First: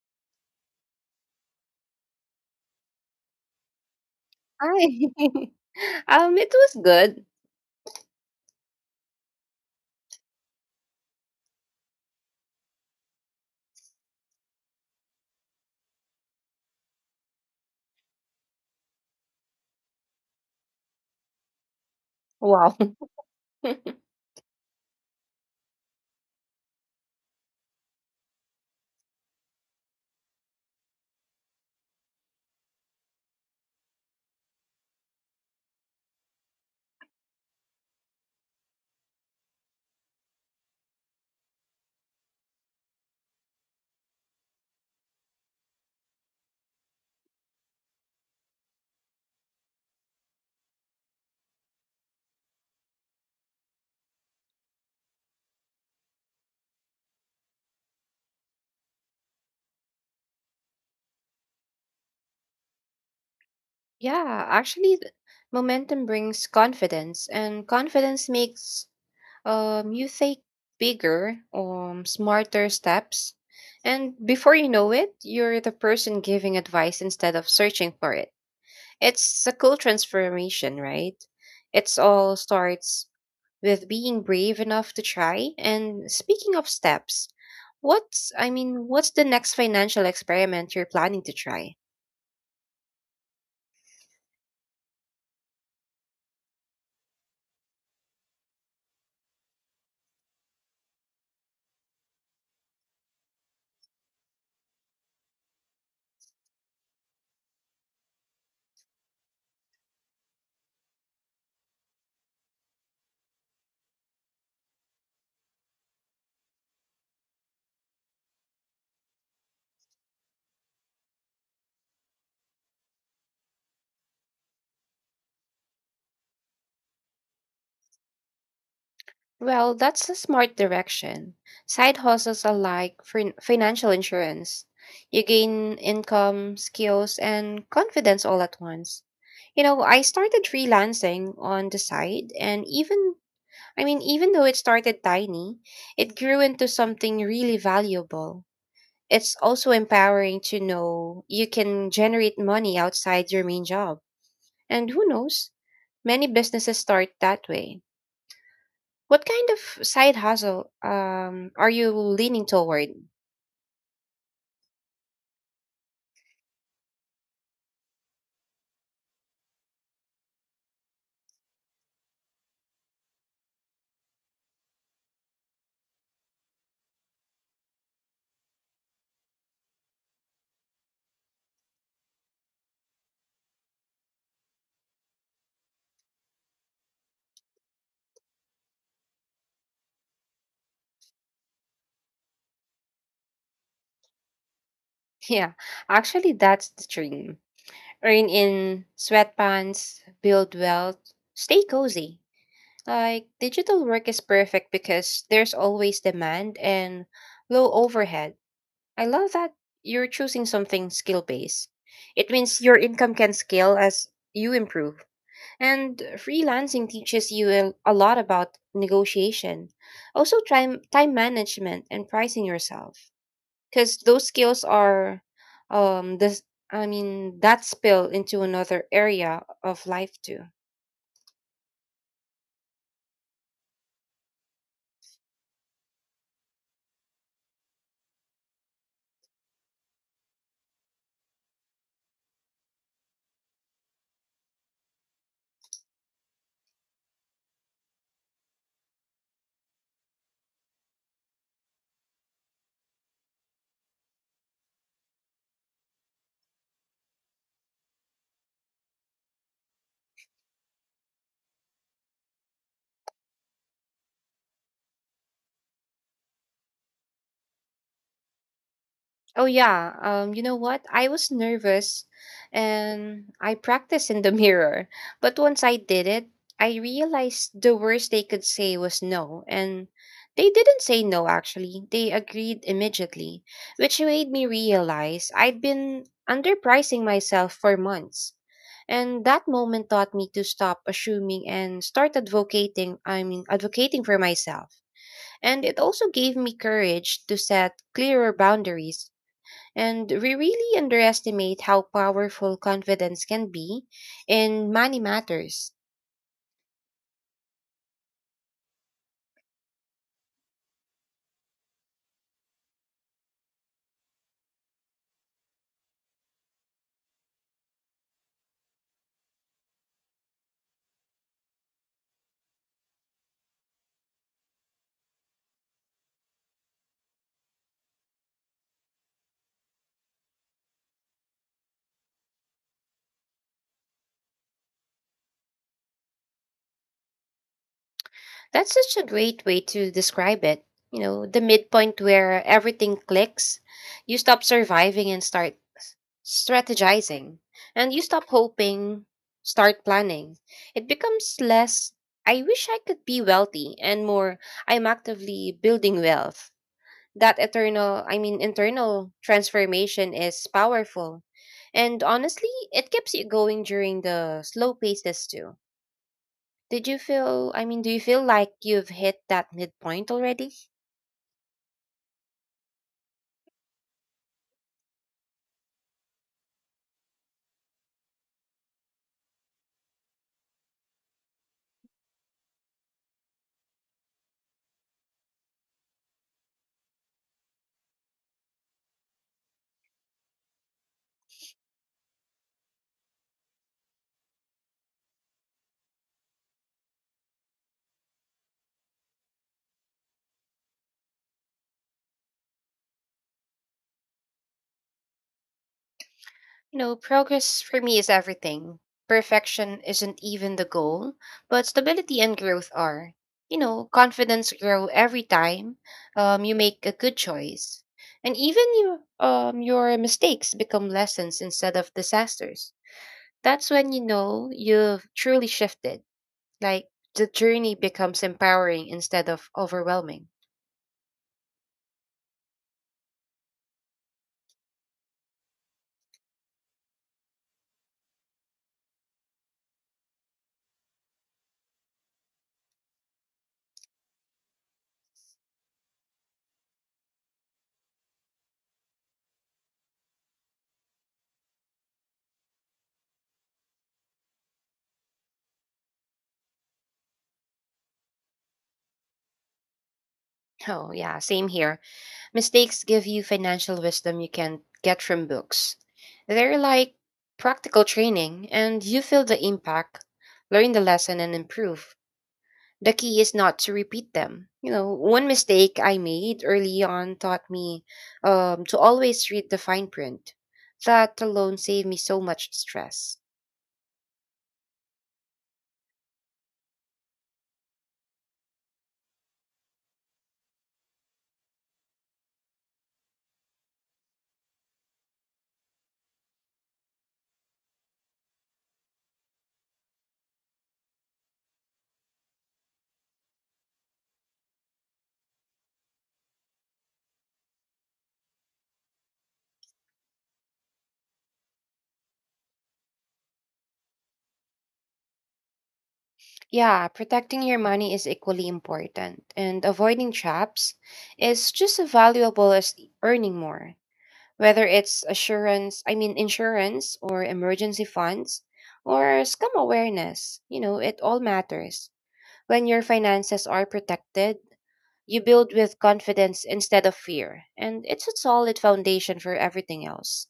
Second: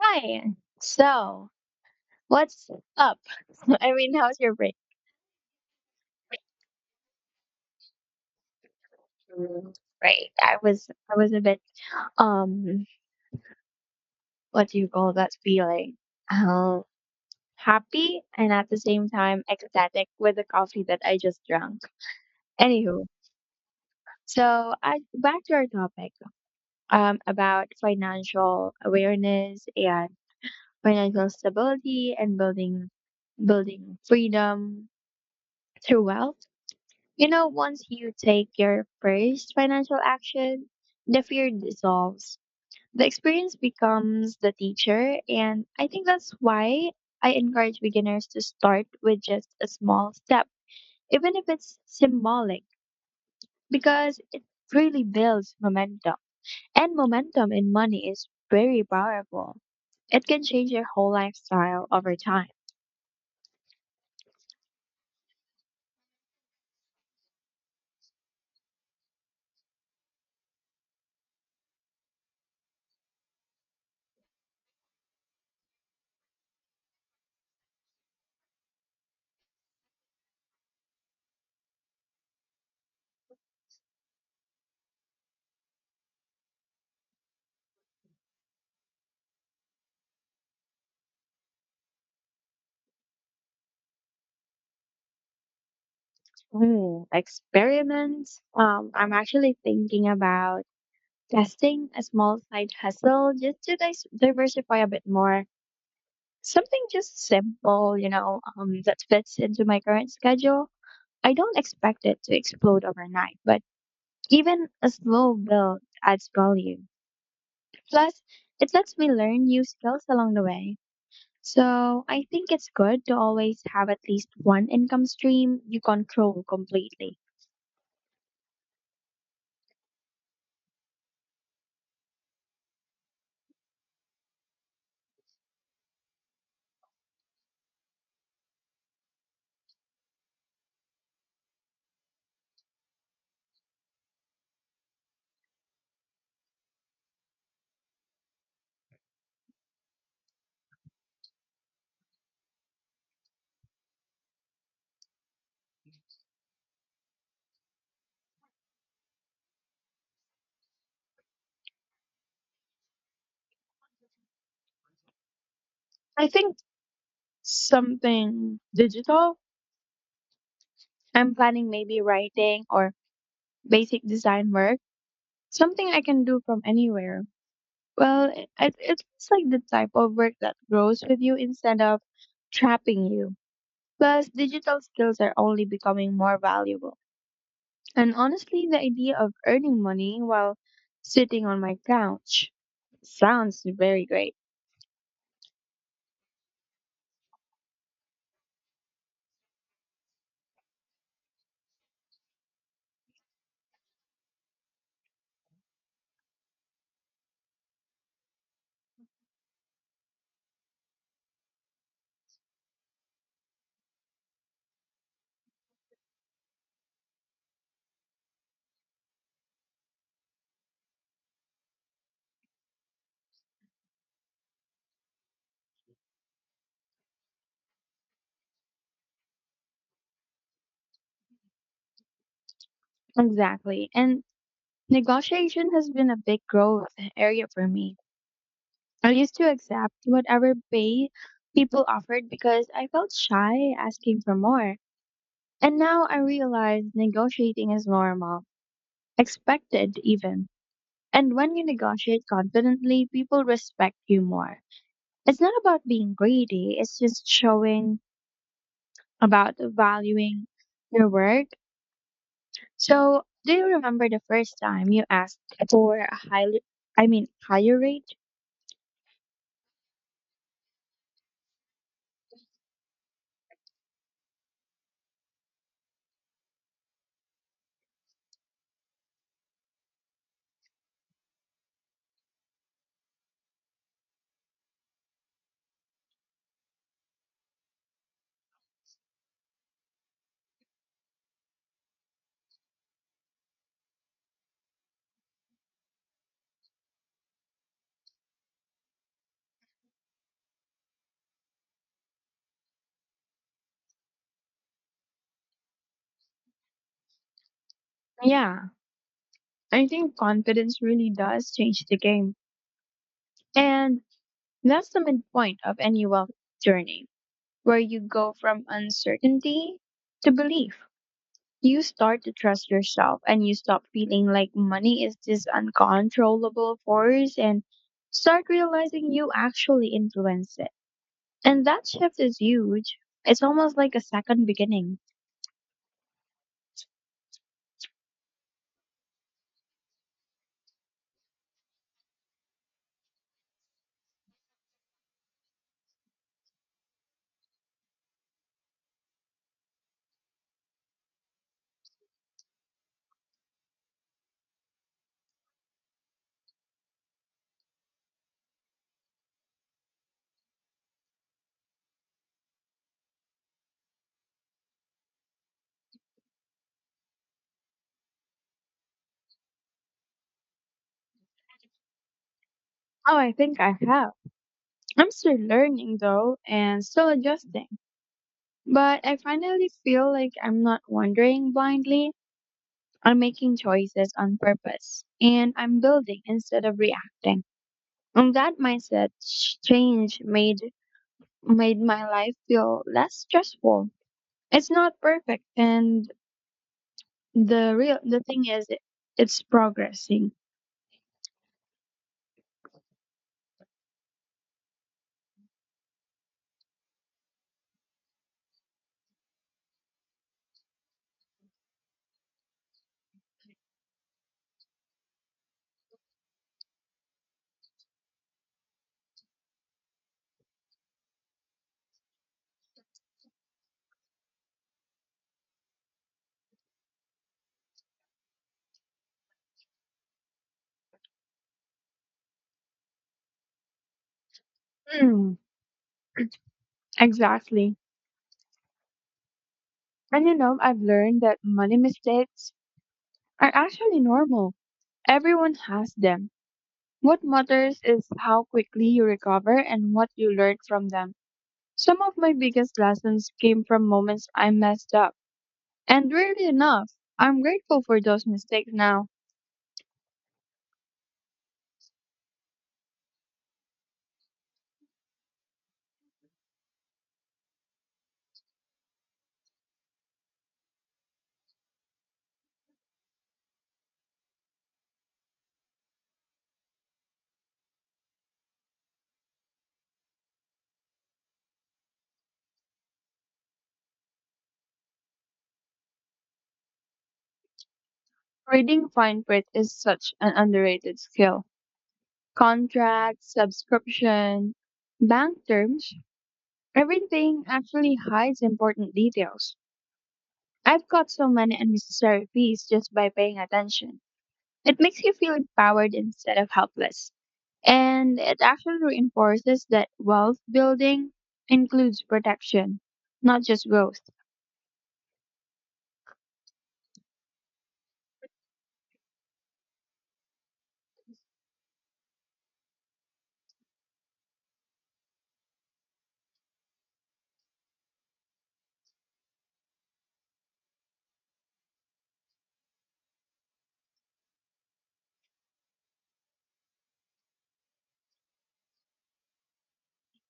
Hi. So, what's up? I mean, how's your break? Hi. It was good. Mm, great. I was a bit um what do you call that feeling? Um happy and at the same time ecstatic with the coffee that I just drank. Wow. Anywho, so I back to our topic about financial awareness and financial stability and building freedom through wealth. Once you take your first financial action, the fear dissolves. The experience becomes the teacher, and I think that's why I encourage beginners to start with just a small step, even if it's symbolic, because it really builds momentum. And momentum in money is very powerful. It can change your whole lifestyle over time. Yeah, actually, momentum brings confidence, and confidence makes you take bigger, smarter steps, and before you know it, you're the person giving advice instead of searching for it. It's a cool transformation, right? It's all starts with being brave enough to try. And speaking of steps, what's the next financial experiment you're planning to try? Hmm, experiments. I'm actually thinking about testing a small side hustle just to diversify a bit more. Something just simple, that fits into my current schedule. I don't expect it to explode overnight, but even a slow build adds value. Plus, it lets me learn new skills along the way. So I think it's good to always have at least one income stream you control completely. Well, that's a smart direction. Side hustles are like financial insurance. You gain income, skills, and confidence all at once. You know, I started freelancing on the side, and even though it started tiny, it grew into something really valuable. It's also empowering to know you can generate money outside your main job. And who knows, many businesses start that way. What kind of side hustle are you leaning toward? I think something digital. I'm planning maybe writing or basic design work. Something I can do from anywhere. Well, it's like the type of work that grows with you instead of trapping you. Plus, digital skills are only becoming more valuable. And honestly, the idea of earning money while sitting on my couch sounds very great. Yeah, actually, that's the dream. Earn in sweatpants, build wealth, stay cozy. Like, digital work is perfect because there's always demand and low overhead. I love that you're choosing something skill based. It means your income can scale as you improve. And freelancing teaches you a lot about negotiation, also time management and pricing yourself. Because those skills are, this I mean that spill into another area of life too. Exactly. And negotiation has been a big growth area for me. I used to accept whatever pay people offered because I felt shy asking for more. And now I realize negotiating is normal, expected even. And when you negotiate confidently, people respect you more. It's not about being greedy, it's just showing about valuing your work. So, do you remember the first time you asked for a higher rate? Oh yeah. You know what? I was nervous and I practiced in the mirror. But once I did it, I realized the worst they could say was no. And they didn't say no actually. They agreed immediately, which made me realize I'd been underpricing myself for months. And that moment taught me to stop assuming and start advocating for myself. And it also gave me courage to set clearer boundaries and we really underestimate how powerful confidence can be in money matters. Yeah, I think confidence really does change the game. And that's the midpoint of any wealth journey, where you go from uncertainty to belief. You start to trust yourself and you stop feeling like money is this uncontrollable force and start realizing you actually influence it. And that shift is huge. It's almost like a second beginning. That's such a great way to describe it. You know, the midpoint where everything clicks, you stop surviving and start strategizing, and you stop hoping, start planning. It becomes less, I wish I could be wealthy, and more, I'm actively building wealth. That internal transformation is powerful. And honestly, it keeps you going during the slow paces too. Did you feel, I mean, do you feel like you've hit that midpoint already? Oh, I think I have. I'm still learning though and still adjusting. But I finally feel like I'm not wandering blindly. I'm making choices on purpose and I'm building instead of reacting. And that mindset change made my life feel less stressful. It's not perfect, and the thing is, it's progressing. You know, progress for me is everything. Perfection isn't even the goal, but stability and growth are. You know, confidence grow every time you make a good choice. And even you, your mistakes become lessons instead of disasters. That's when you know you've truly shifted. Like the journey becomes empowering instead of overwhelming. Hmm, exactly. And you know, I've learned that money mistakes are actually normal. Everyone has them. What matters is how quickly you recover and what you learn from them. Some of my biggest lessons came from moments I messed up. And weirdly enough, I'm grateful for those mistakes now. Oh, yeah, same here. Mistakes give you financial wisdom you can get from books. They're like practical training, and you feel the impact, learn the lesson, and improve. The key is not to repeat them. You know, one mistake I made early on taught me to always read the fine print. That alone saved me so much stress. Reading fine print is such an underrated skill. Contract, subscription, bank terms, everything actually hides important details. I've got so many unnecessary fees just by paying attention. It makes you feel empowered instead of helpless. And it actually reinforces that wealth building includes protection, not just growth. Yeah, protecting your money is equally important, and avoiding traps is just as valuable as earning more. Whether it's insurance or emergency funds or scam awareness, you know, it all matters. When your finances are protected, you build with confidence instead of fear, and it's a solid foundation for everything else.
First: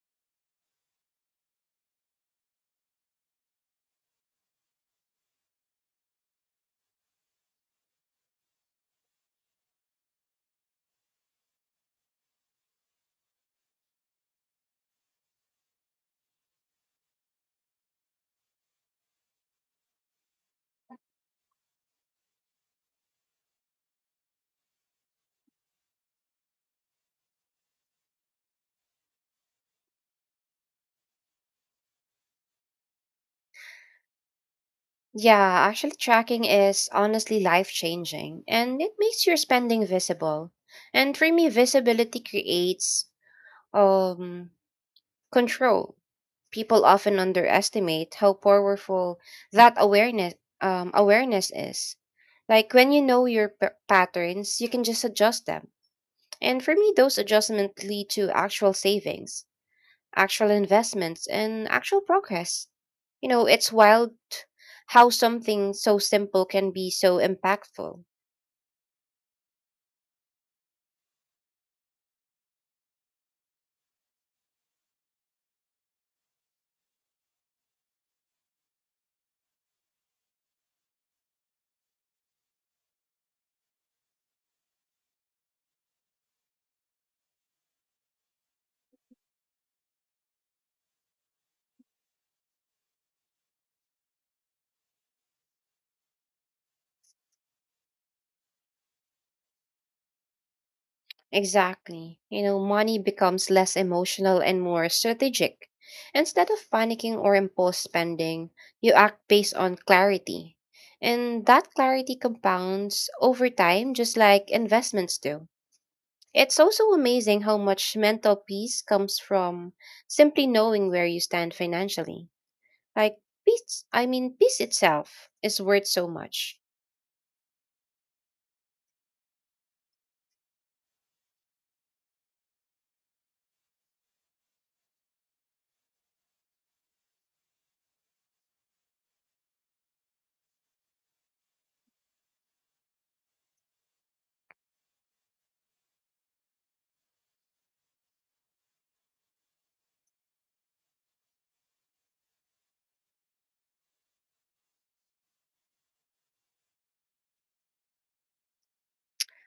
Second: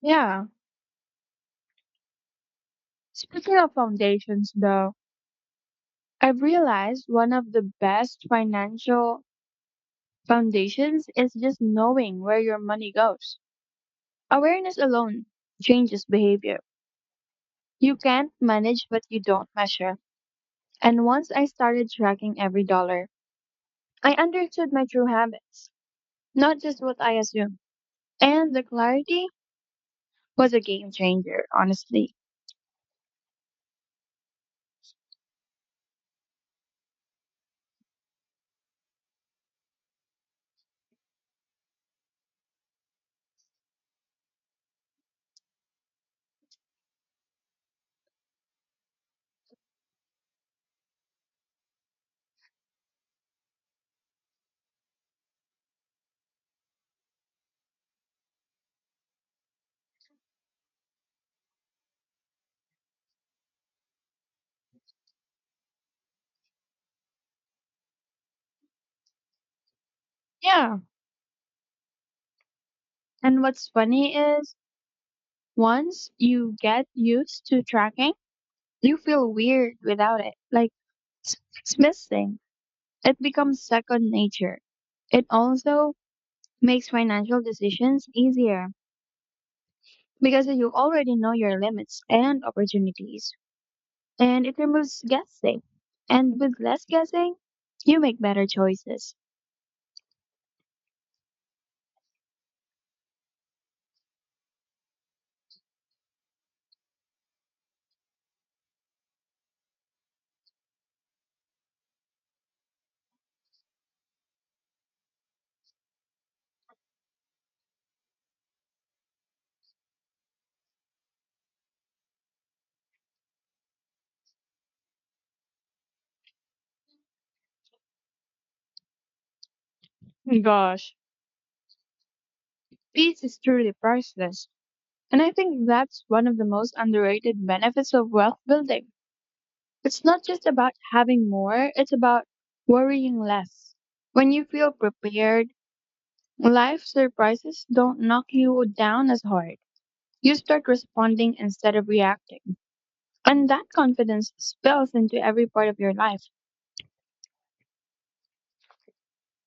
Yeah. Speaking of foundations, though, I've realized one of the best financial foundations is just knowing where your money goes. Awareness alone changes behavior. You can't manage what you don't measure. And once I started tracking every dollar, I understood my true habits, not just what I assumed. And the clarity was a game changer, honestly. Yeah, actually, tracking is honestly life changing and it makes your spending visible. And for me, visibility creates um, control. People often underestimate how powerful that awareness awareness is. Like when you know your patterns, you can just adjust them. And for me, those adjustments lead to actual savings actual investments, and actual progress. You know, it's wild how something so simple can be so impactful. Yeah. And what's funny is once you get used to tracking, you feel weird without it. Like it's missing. It becomes second nature. It also makes financial decisions easier because you already know your limits and opportunities, and it removes guessing. And with less guessing, you make better choices. Exactly. You know, money becomes less emotional and more strategic. Instead of panicking or impulse spending, you act based on clarity. And that clarity compounds over time, just like investments do. It's also amazing how much mental peace comes from simply knowing where you stand financially. Like peace itself is worth so much. Gosh, peace is truly priceless. And I think that's one of the most underrated benefits of wealth building. It's not just about having more, it's about worrying less. When you feel prepared, life surprises don't knock you down as hard. You start responding instead of reacting. And that confidence spills into every part of your life.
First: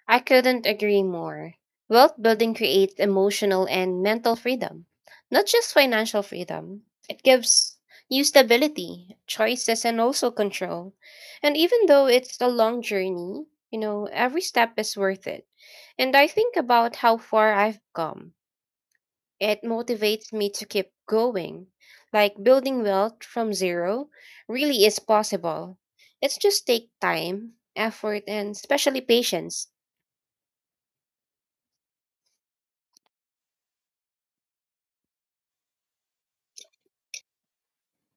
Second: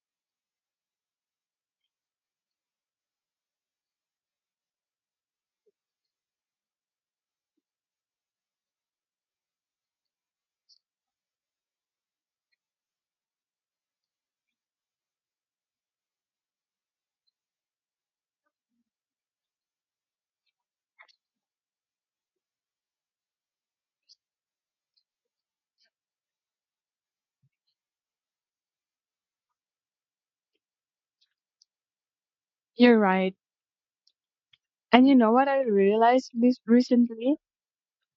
I couldn't agree more. Wealth building creates emotional and mental freedom, not just financial freedom. It gives you stability, choices, and also control. And even though it's a long journey, you know, every step is worth it. And I think about how far I've come. It motivates me to keep going. Like building wealth from zero really is possible. It's just take time, effort, and especially patience. You're right. And you know what I realized this recently?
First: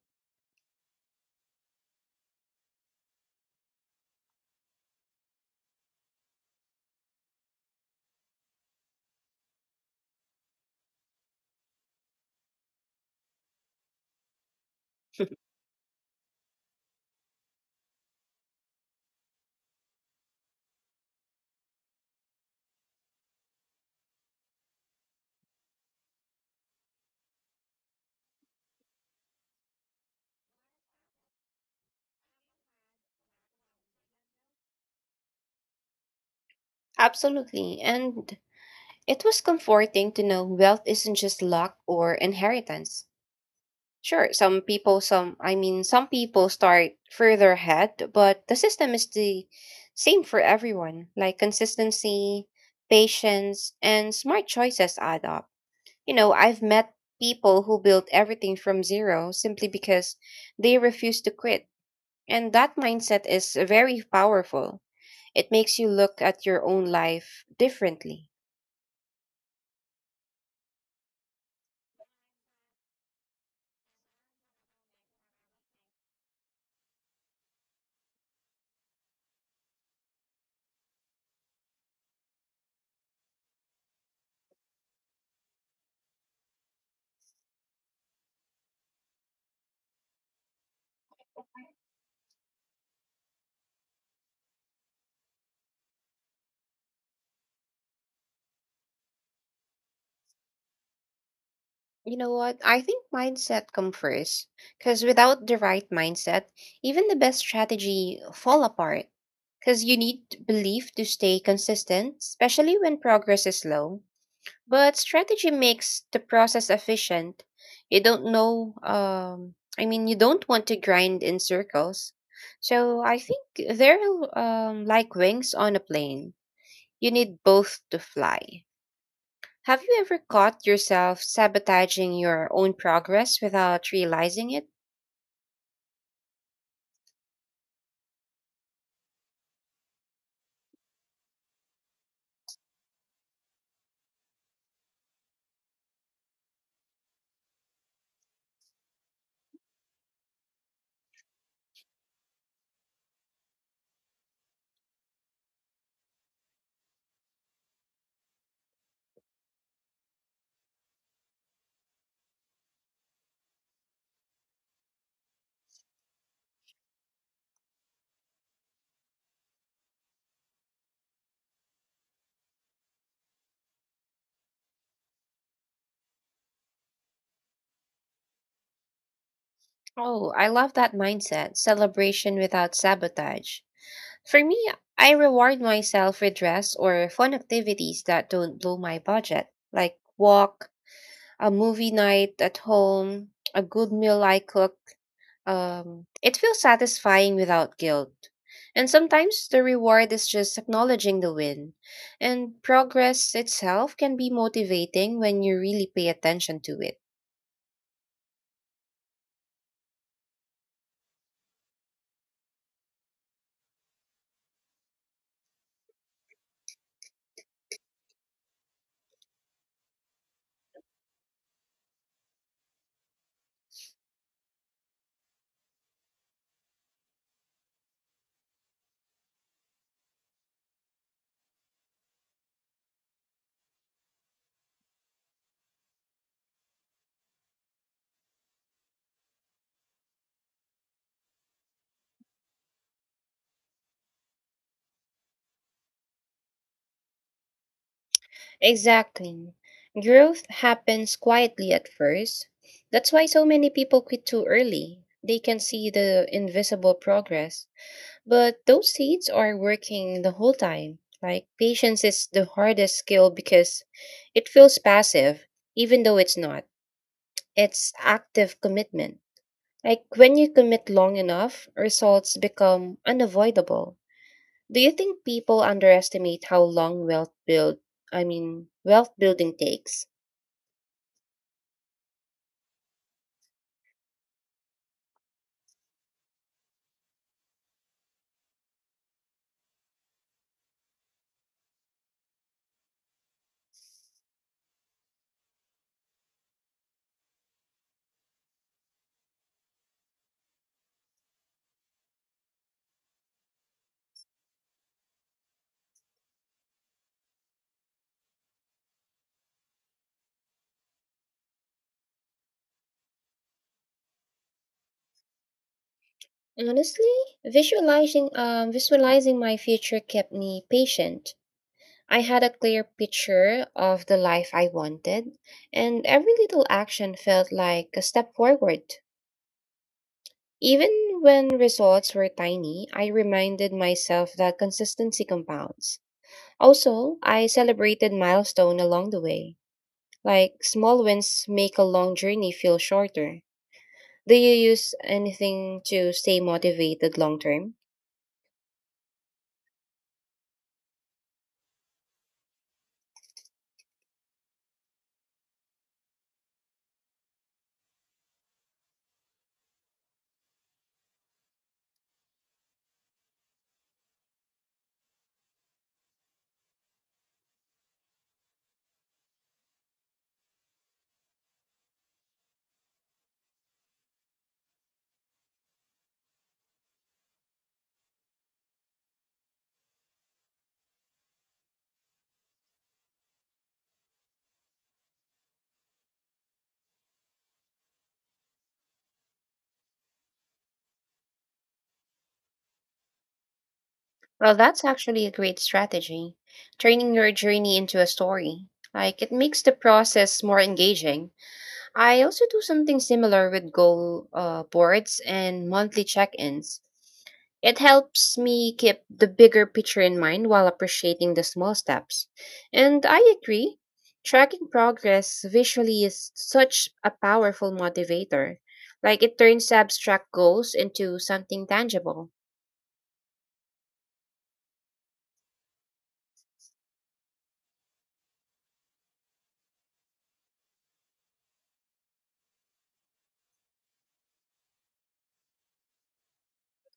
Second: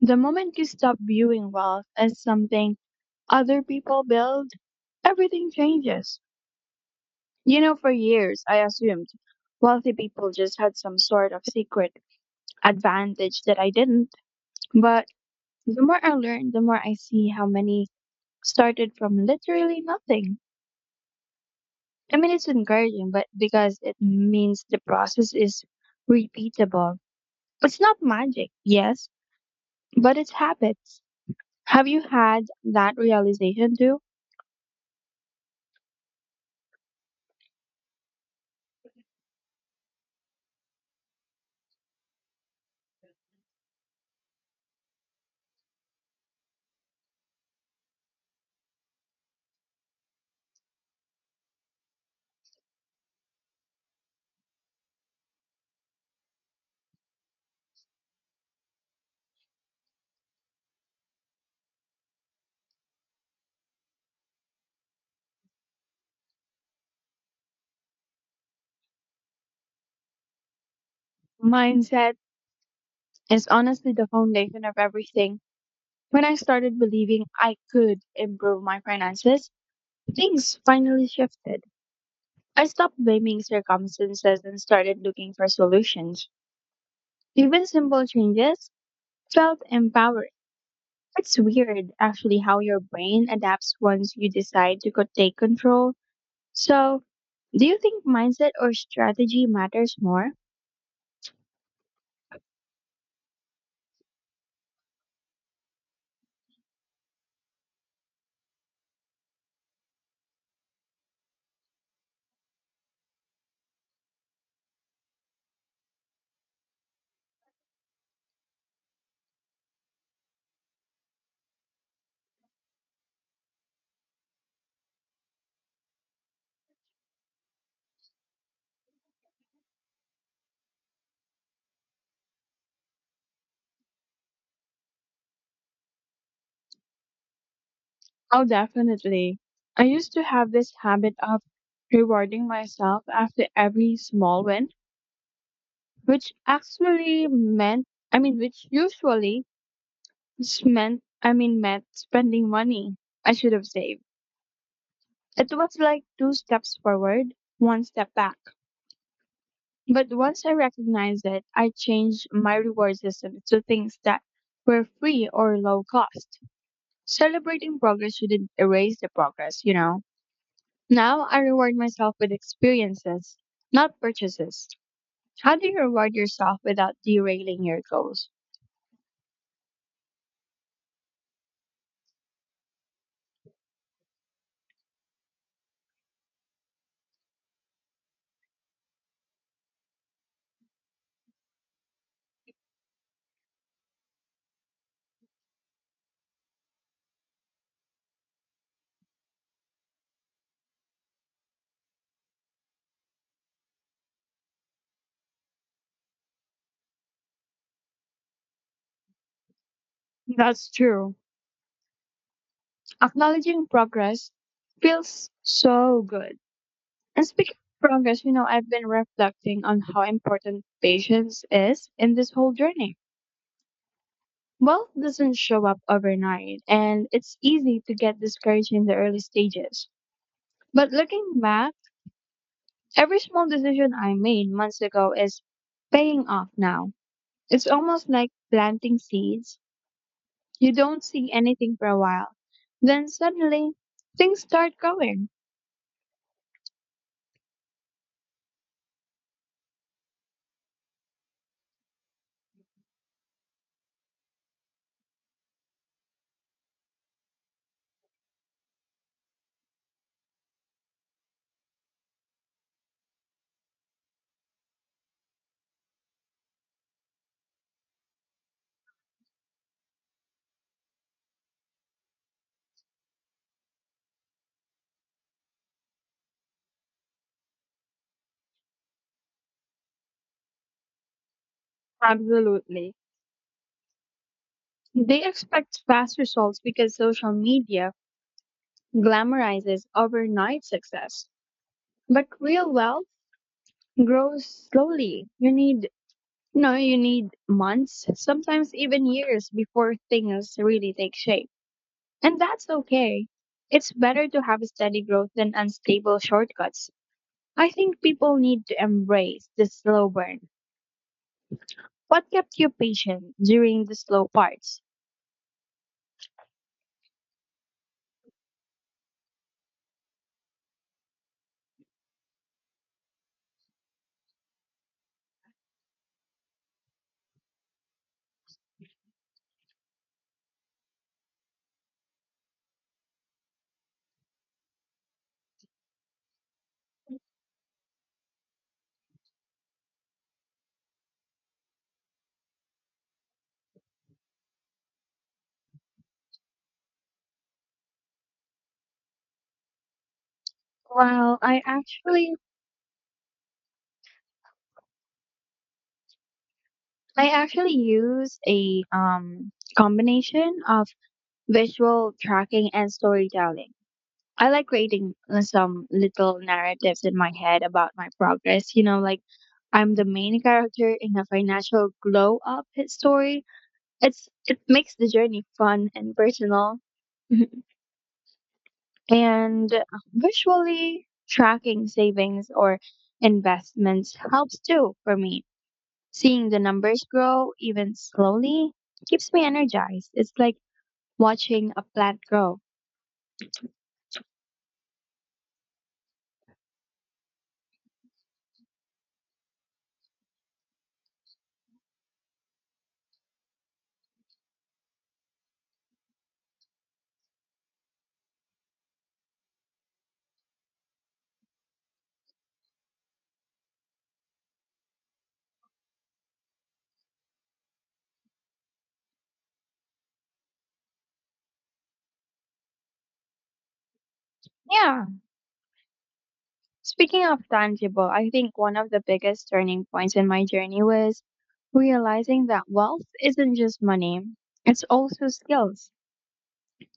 The moment you stop viewing wealth as something other people build, everything changes. You know, for years, I assumed wealthy people just had some sort of secret advantage that I didn't. But the more I learn, the more I see how many started from literally nothing. I mean, it's encouraging, but because it means the process is repeatable. It's not magic, yes, but it's habits. Have you had that realization too? Absolutely. And it was comforting to know wealth isn't just luck or inheritance. Sure, some people, some, I mean, some people start further ahead, but the system is the same for everyone. Like consistency, patience, and smart choices add up. You know, I've met people who built everything from zero simply because they refused to quit. And that mindset is very powerful. It makes you look at your own life differently. Mindset is honestly the foundation of everything. When I started believing I could improve my finances, things finally shifted. I stopped blaming circumstances and started looking for solutions. Even simple changes felt empowering. It's weird, actually, how your brain adapts once you decide to take control. So, do you think mindset or strategy matters more? You know what? I think mindset comes first. Because without the right mindset, even the best strategy fall apart. Because you need belief to stay consistent, especially when progress is slow. But strategy makes the process efficient. You don't know, I mean, you don't want to grind in circles. So I think they're like wings on a plane. You need both to fly. Have you ever caught yourself sabotaging your own progress without realizing it? Oh, definitely. I used to have this habit of rewarding myself after every small win, which actually meant, which usually meant spending money I should have saved. It was like two steps forward, one step back. But once I recognized it, I changed my reward system to things that were free or low cost. Celebrating progress shouldn't erase the progress, you know? Now I reward myself with experiences, not purchases. How do you reward yourself without derailing your goals? Oh, I love that mindset celebration without sabotage. For me, I reward myself with rest or fun activities that don't blow my budget, like walk, a movie night at home, a good meal I cook. It feels satisfying without guilt. And sometimes the reward is just acknowledging the win. And progress itself can be motivating when you really pay attention to it. That's true. Acknowledging progress feels so good. And speaking of progress, you know, I've been reflecting on how important patience is in this whole journey. Wealth doesn't show up overnight, and it's easy to get discouraged in the early stages. But looking back, every small decision I made months ago is paying off now. It's almost like planting seeds. You don't see anything for a while. Then suddenly, things start going. Exactly. Growth happens quietly at first. That's why so many people quit too early. They can see the invisible progress, but those seeds are working the whole time. Like, patience is the hardest skill because it feels passive, even though it's not. It's active commitment. Like when you commit long enough, results become unavoidable. Do you think people underestimate how long wealth building takes? Absolutely. They expect fast results because social media glamorizes overnight success. But real wealth grows slowly. You need, no, you need months, sometimes even years before things really take shape. And that's okay. It's better to have steady growth than unstable shortcuts. I think people need to embrace the slow burn. What kept you patient during the slow parts? Honestly, visualizing my future kept me patient. I had a clear picture of the life I wanted, and every little action felt like a step forward. Even when results were tiny, I reminded myself that consistency compounds. Also, I celebrated milestone along the way. Like small wins make a long journey feel shorter. Do you use anything to stay motivated long term? Well, I actually use a combination of visual tracking and storytelling. I like creating some little narratives in my head about my progress, you know, like I'm the main character in a financial glow up story. It makes the journey fun and personal. Mhm. And visually tracking savings or investments helps too for me. Seeing the numbers grow even slowly keeps me energized. It's like watching a plant grow. Well, that's actually a great strategy. Turning your journey into a story. Like, it makes the process more engaging. I also do something similar with goal boards and monthly check ins. It helps me keep the bigger picture in mind while appreciating the small steps. And I agree, tracking progress visually is such a powerful motivator. Like it turns abstract goals into something tangible. Yeah. Speaking of tangible, I think one of the biggest turning points in my journey was realizing that wealth isn't just money. It's also skills.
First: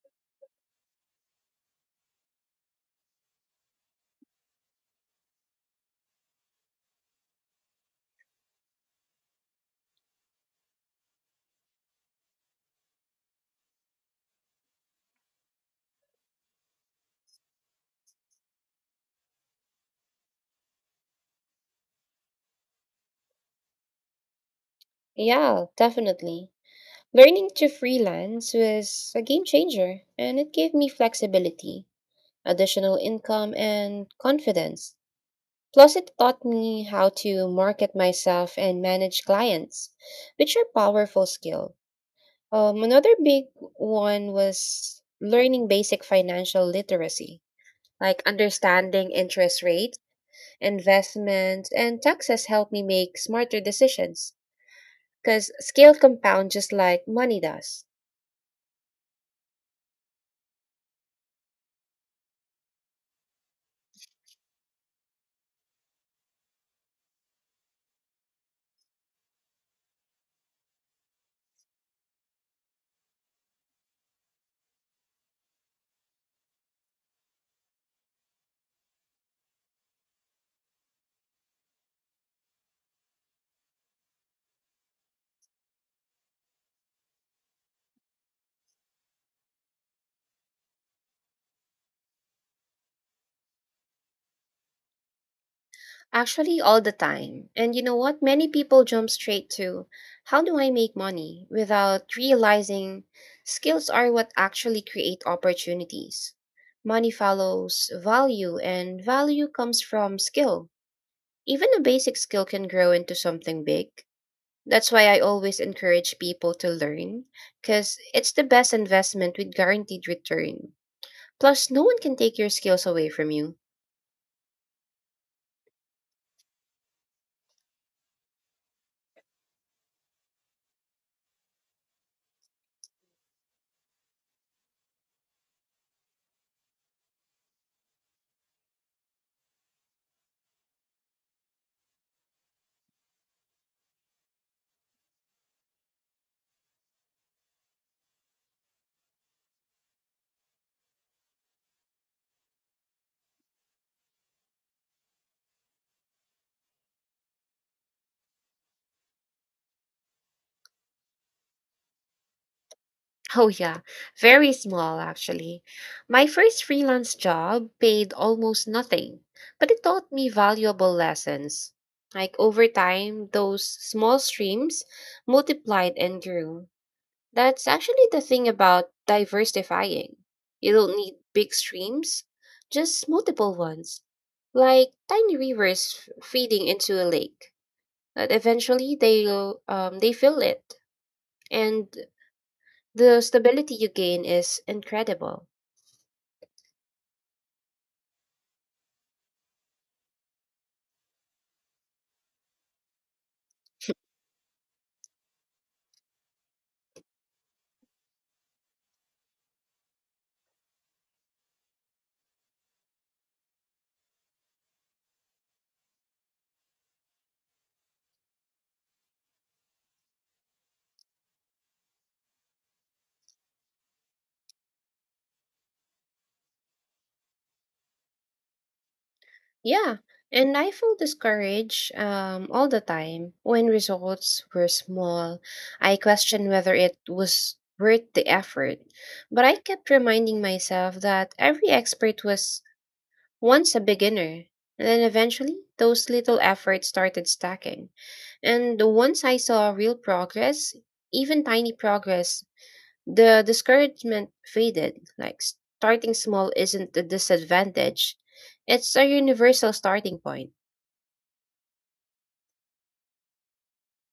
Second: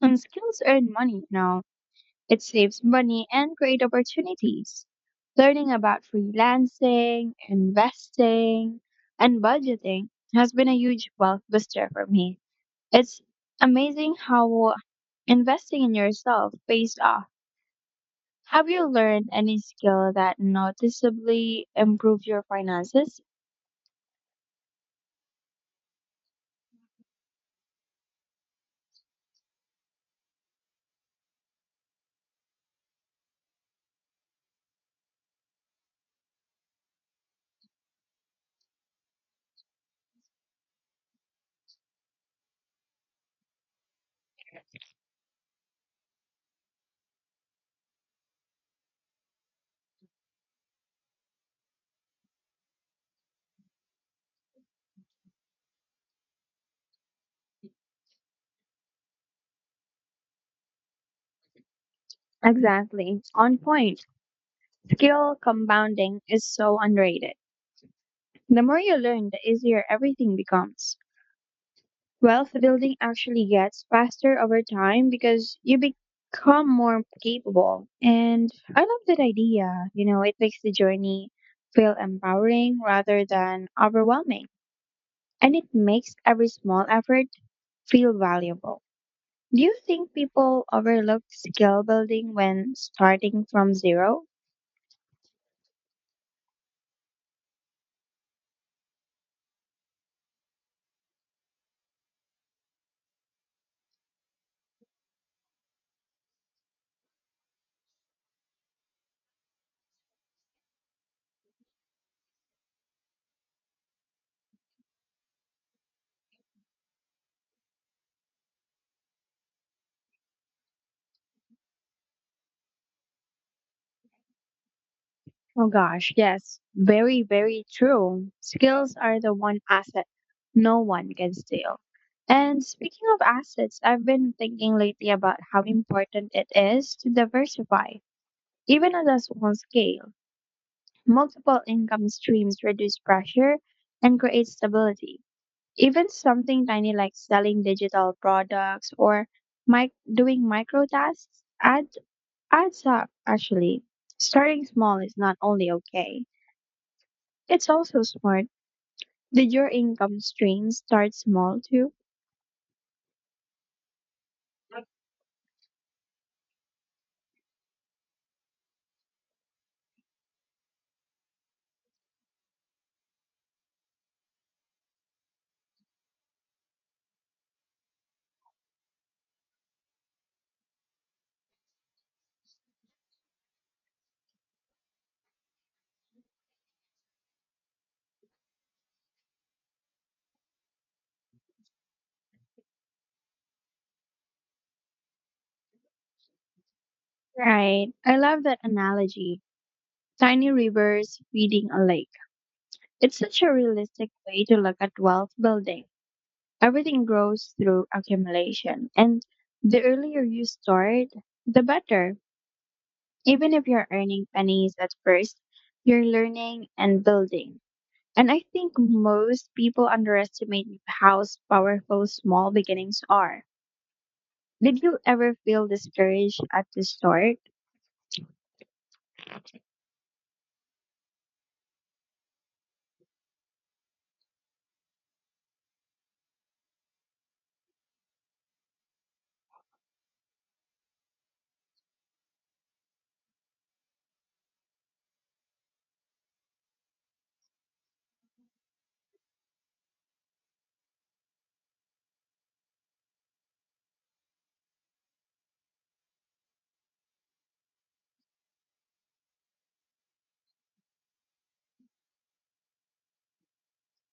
And skills earn money now. It saves money and create opportunities. Learning about freelancing, investing, and budgeting has been a huge wealth booster for me. It's amazing how investing in yourself pays off. Have you learned any skill that noticeably improved your finances? Yeah, definitely. Learning to freelance was a game changer, and it gave me flexibility, additional income, and confidence. Plus, it taught me how to market myself and manage clients, which are powerful skill. Another big one was learning basic financial literacy, like understanding interest rates, investments, and taxes helped me make smarter decisions because skill compound just like money does. Exactly. On point. Skill compounding is so underrated. The more you learn, the easier everything becomes. Wealth building actually gets faster over time because you become more capable. And I love that idea. You know, it makes the journey feel empowering rather than overwhelming. And it makes every small effort feel valuable. Do you think people overlook skill building when starting from zero? Actually, all the time. And you know what? Many people jump straight to how do I make money without realizing skills are what actually create opportunities. Money follows value, and value comes from skill. Even a basic skill can grow into something big. That's why I always encourage people to learn because it's the best investment with guaranteed return. Plus, no one can take your skills away from you. Oh gosh, yes, very, very true. Skills are the one asset no one can steal. And speaking of assets, I've been thinking lately about how important it is to diversify, even at a small scale. Multiple income streams reduce pressure and create stability. Even something tiny like selling digital products or doing micro tasks adds up, actually. Starting small is not only okay. It's also smart. Did your income stream start small too? Oh, yeah, very small actually. My first freelance job paid almost nothing, but it taught me valuable lessons. Like over time, those small streams multiplied and grew. That's actually the thing about diversifying. You don't need big streams, just multiple ones, like tiny rivers feeding into a lake. But eventually, they fill it, and the stability you gain is incredible. Right. I love that analogy. Tiny rivers feeding a lake. It's such a realistic way to look at wealth building. Everything grows through accumulation. And the earlier you start, the better. Even if you're earning pennies at first, you're learning and building. And I think most people underestimate how powerful small beginnings are. Did you ever feel discouraged at the start? Yeah, and I felt discouraged all the time when results were small. I questioned whether it was worth the effort, but I kept reminding myself that every expert was once a beginner. And then eventually, those little efforts started stacking. And once I saw real progress, even tiny progress, the discouragement faded. Like starting small isn't a disadvantage, it's a universal starting point.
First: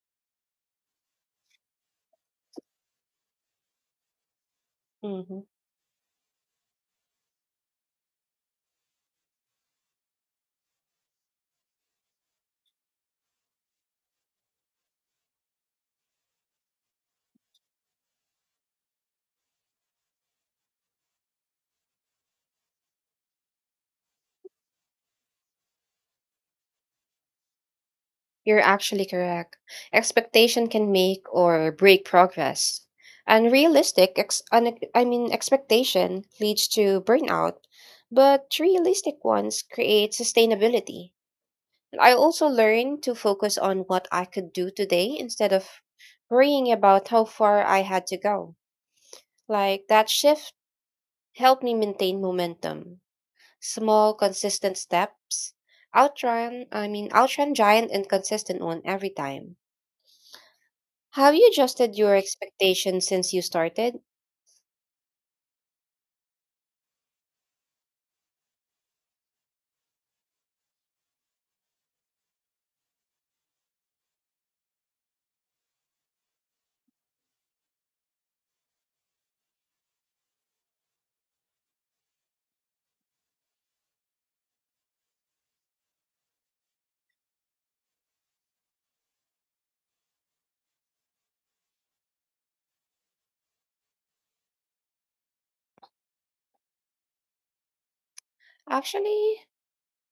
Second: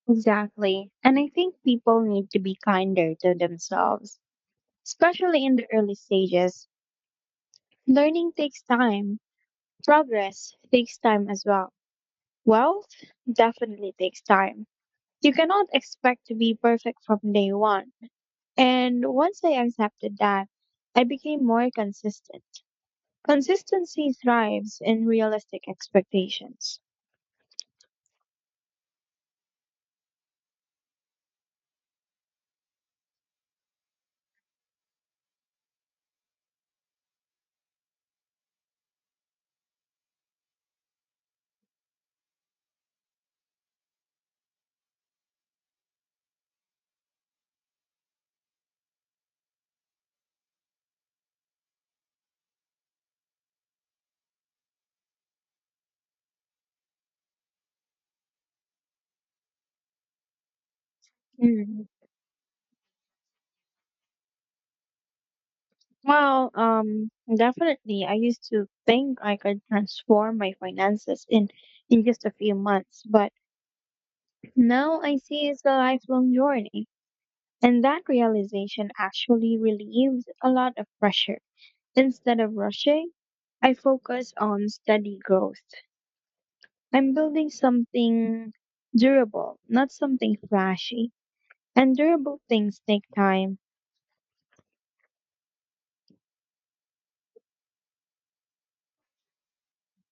Exactly. And I think people need to be kinder to themselves, Hmm. especially in the early stages. Learning takes time, progress takes time as well. Wealth definitely takes time. You cannot expect to be perfect from day one. And once I accepted that, I became more consistent. Consistency thrives in realistic expectations. You're actually correct. Expectation can make or break progress. Unrealistic, ex- un- I mean, expectation leads to burnout, but realistic ones create sustainability. I also learned to focus on what I could do today instead of worrying about how far I had to go. Like that shift help me maintain momentum. Small, consistent steps outrun giant and consistent one every time. Have you Mm. adjusted your expectations since you started? Well, definitely. I used to think I could transform my finances in just a few months, but now I see it's a lifelong journey. And that realization actually relieves a lot of pressure. Instead of rushing, I focus on steady growth. I'm building something durable, not something flashy. And durable things take time. Actually,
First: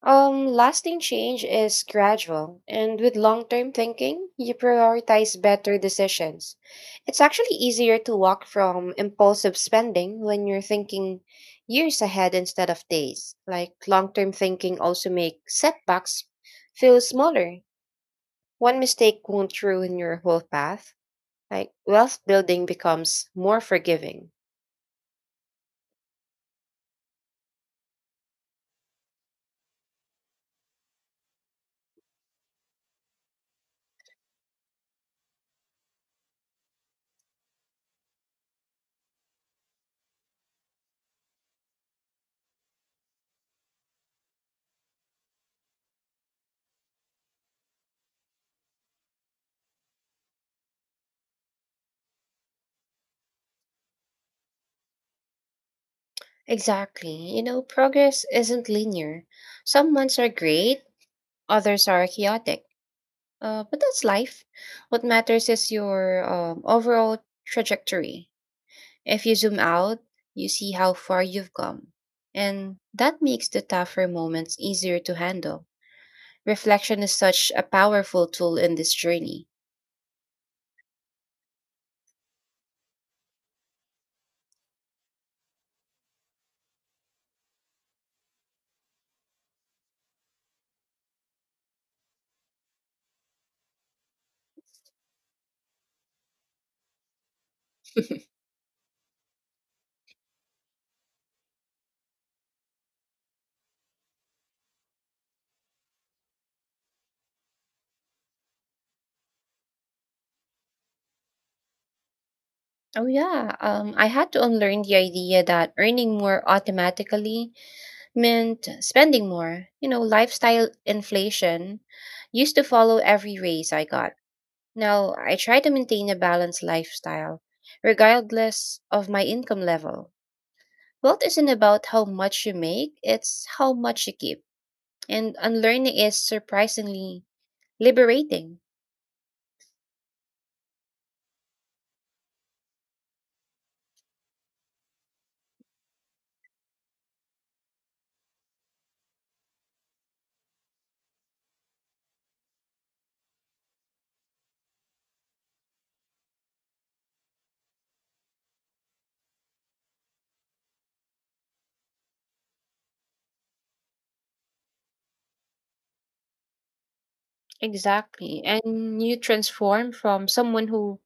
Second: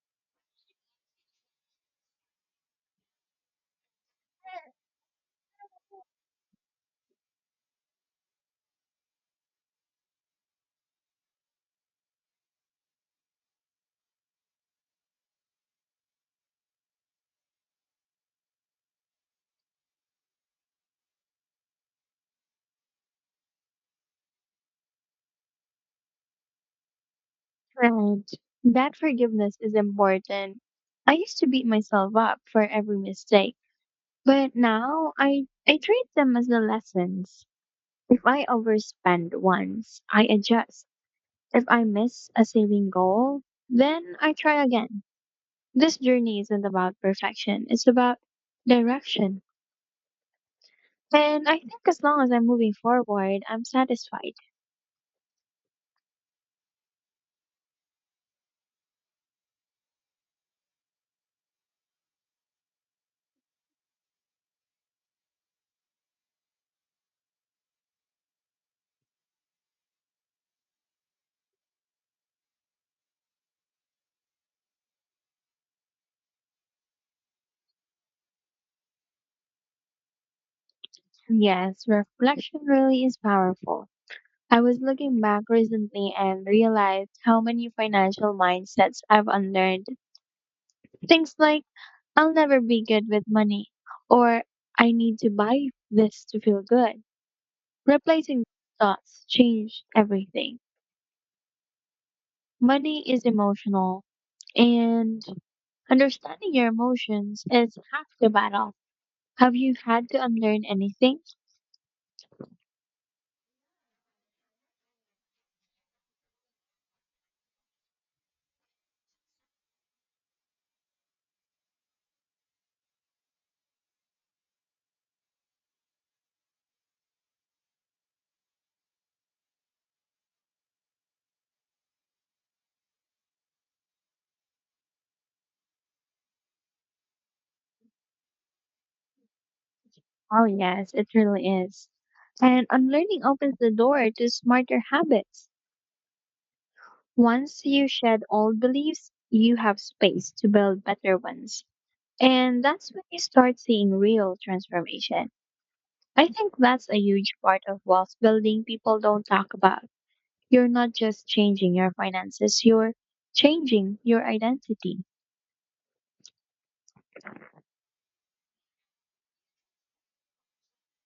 Lasting change is gradual, and with long term thinking, you prioritize better decisions. It's actually easier to walk from impulsive spending when you're thinking years ahead instead of days. Like long term thinking also makes setbacks feel smaller. One mistake won't ruin your whole path. Like wealth building becomes more forgiving. Right. That forgiveness is important. I used to beat myself up for every mistake, but now I treat them as the lessons. If I overspend once, I adjust. If I miss a saving goal, then I try again. This journey isn't about perfection, it's about direction. And I think as long as I'm moving forward, I'm satisfied. Exactly. You know, progress isn't linear. Some months are great, others are chaotic. But that's life. What matters is your overall trajectory. If you zoom out, you see how far you've come. And that makes the tougher moments easier to handle. Reflection is such a powerful tool in this journey. Yes, reflection really is powerful. I was looking back recently and realized how many financial mindsets I've unlearned. Things like, I'll never be good with money, or I need to buy this to feel good. Replacing thoughts changed everything. Money is emotional, and understanding your emotions is half the battle. Have you had to unlearn anything? Oh yeah, I had to unlearn the idea that earning more automatically meant spending more. You know, lifestyle inflation used to follow every raise I got. Now, I try to maintain a balanced lifestyle, regardless of my income level. Wealth isn't about how much you make, it's how much you keep. And unlearning is surprisingly liberating. Oh, yes, it really is. And unlearning opens the door to smarter habits. Once you shed old beliefs, you have space to build better ones. And that's when you start seeing real transformation. I think that's a huge part of wealth building people don't talk about. You're not just changing your finances, you're changing your identity. Exactly. And you transform from someone who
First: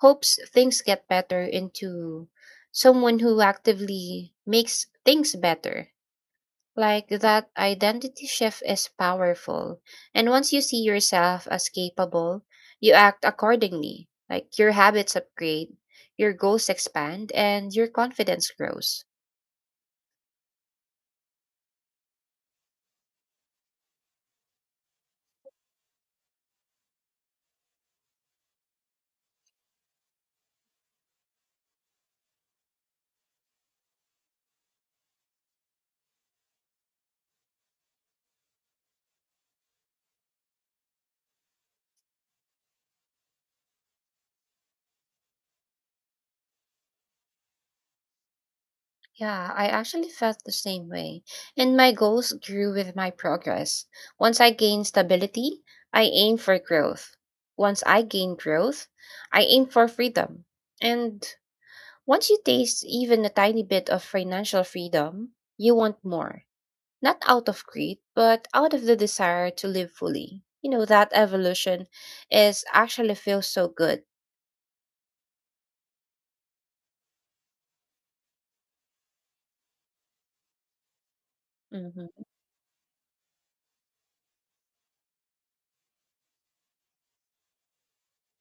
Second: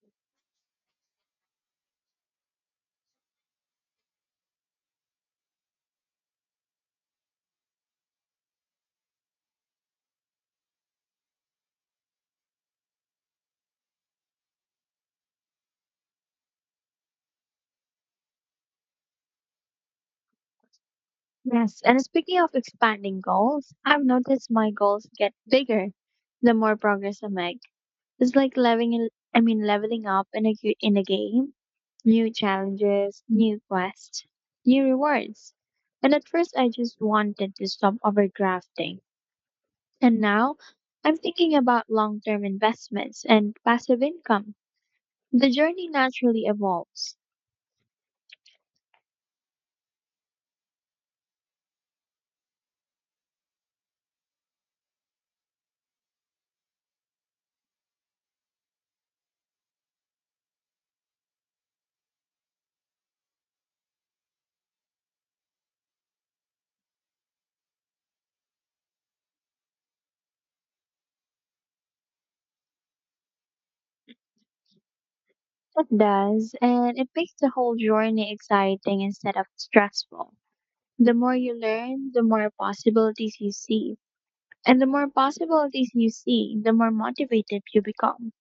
hopes things get better into someone who actively makes things better. Like that identity shift is powerful. And once you see yourself as capable, you act accordingly. Like your habits upgrade, your goals expand, and your confidence grows. Yes, and speaking of expanding goals, I've noticed my goals get bigger the more progress I make. It's like leveling up in a game. New challenges, new quests, new rewards. And at first, I just wanted to stop overdrafting. And now, I'm thinking about long-term investments and passive income. The journey naturally evolves. Yeah, I actually felt the same way. And my goals grew with my progress. Once I gained stability, I aim for growth. Once I gain growth, I aim for freedom. And once you taste even a tiny bit of financial freedom, you want more. Not out of greed, but out of the desire to live fully. You know, that evolution is actually feels so good. It does, and it makes the whole journey exciting instead of stressful. The more you learn, Hmm. the more possibilities you see. And the more possibilities you see, the more motivated you become.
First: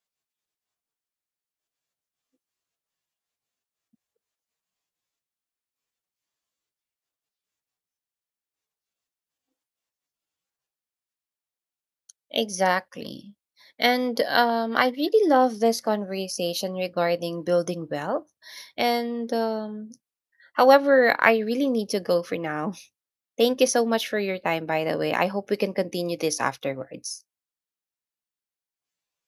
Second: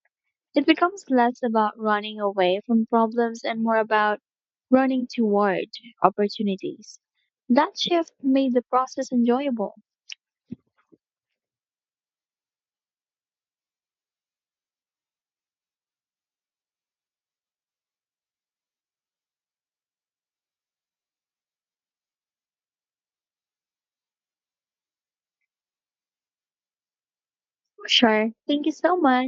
It becomes less about running away from problems and more about running toward opportunities. That shift made the process enjoyable. Exactly. And I really love this conversation regarding building wealth. And however, I really need to go for now. Thank you so much for your time, by the way. I hope we can continue this afterwards. Sure. Thank you so much.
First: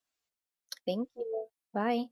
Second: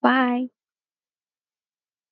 Bye. Thank you. Bye.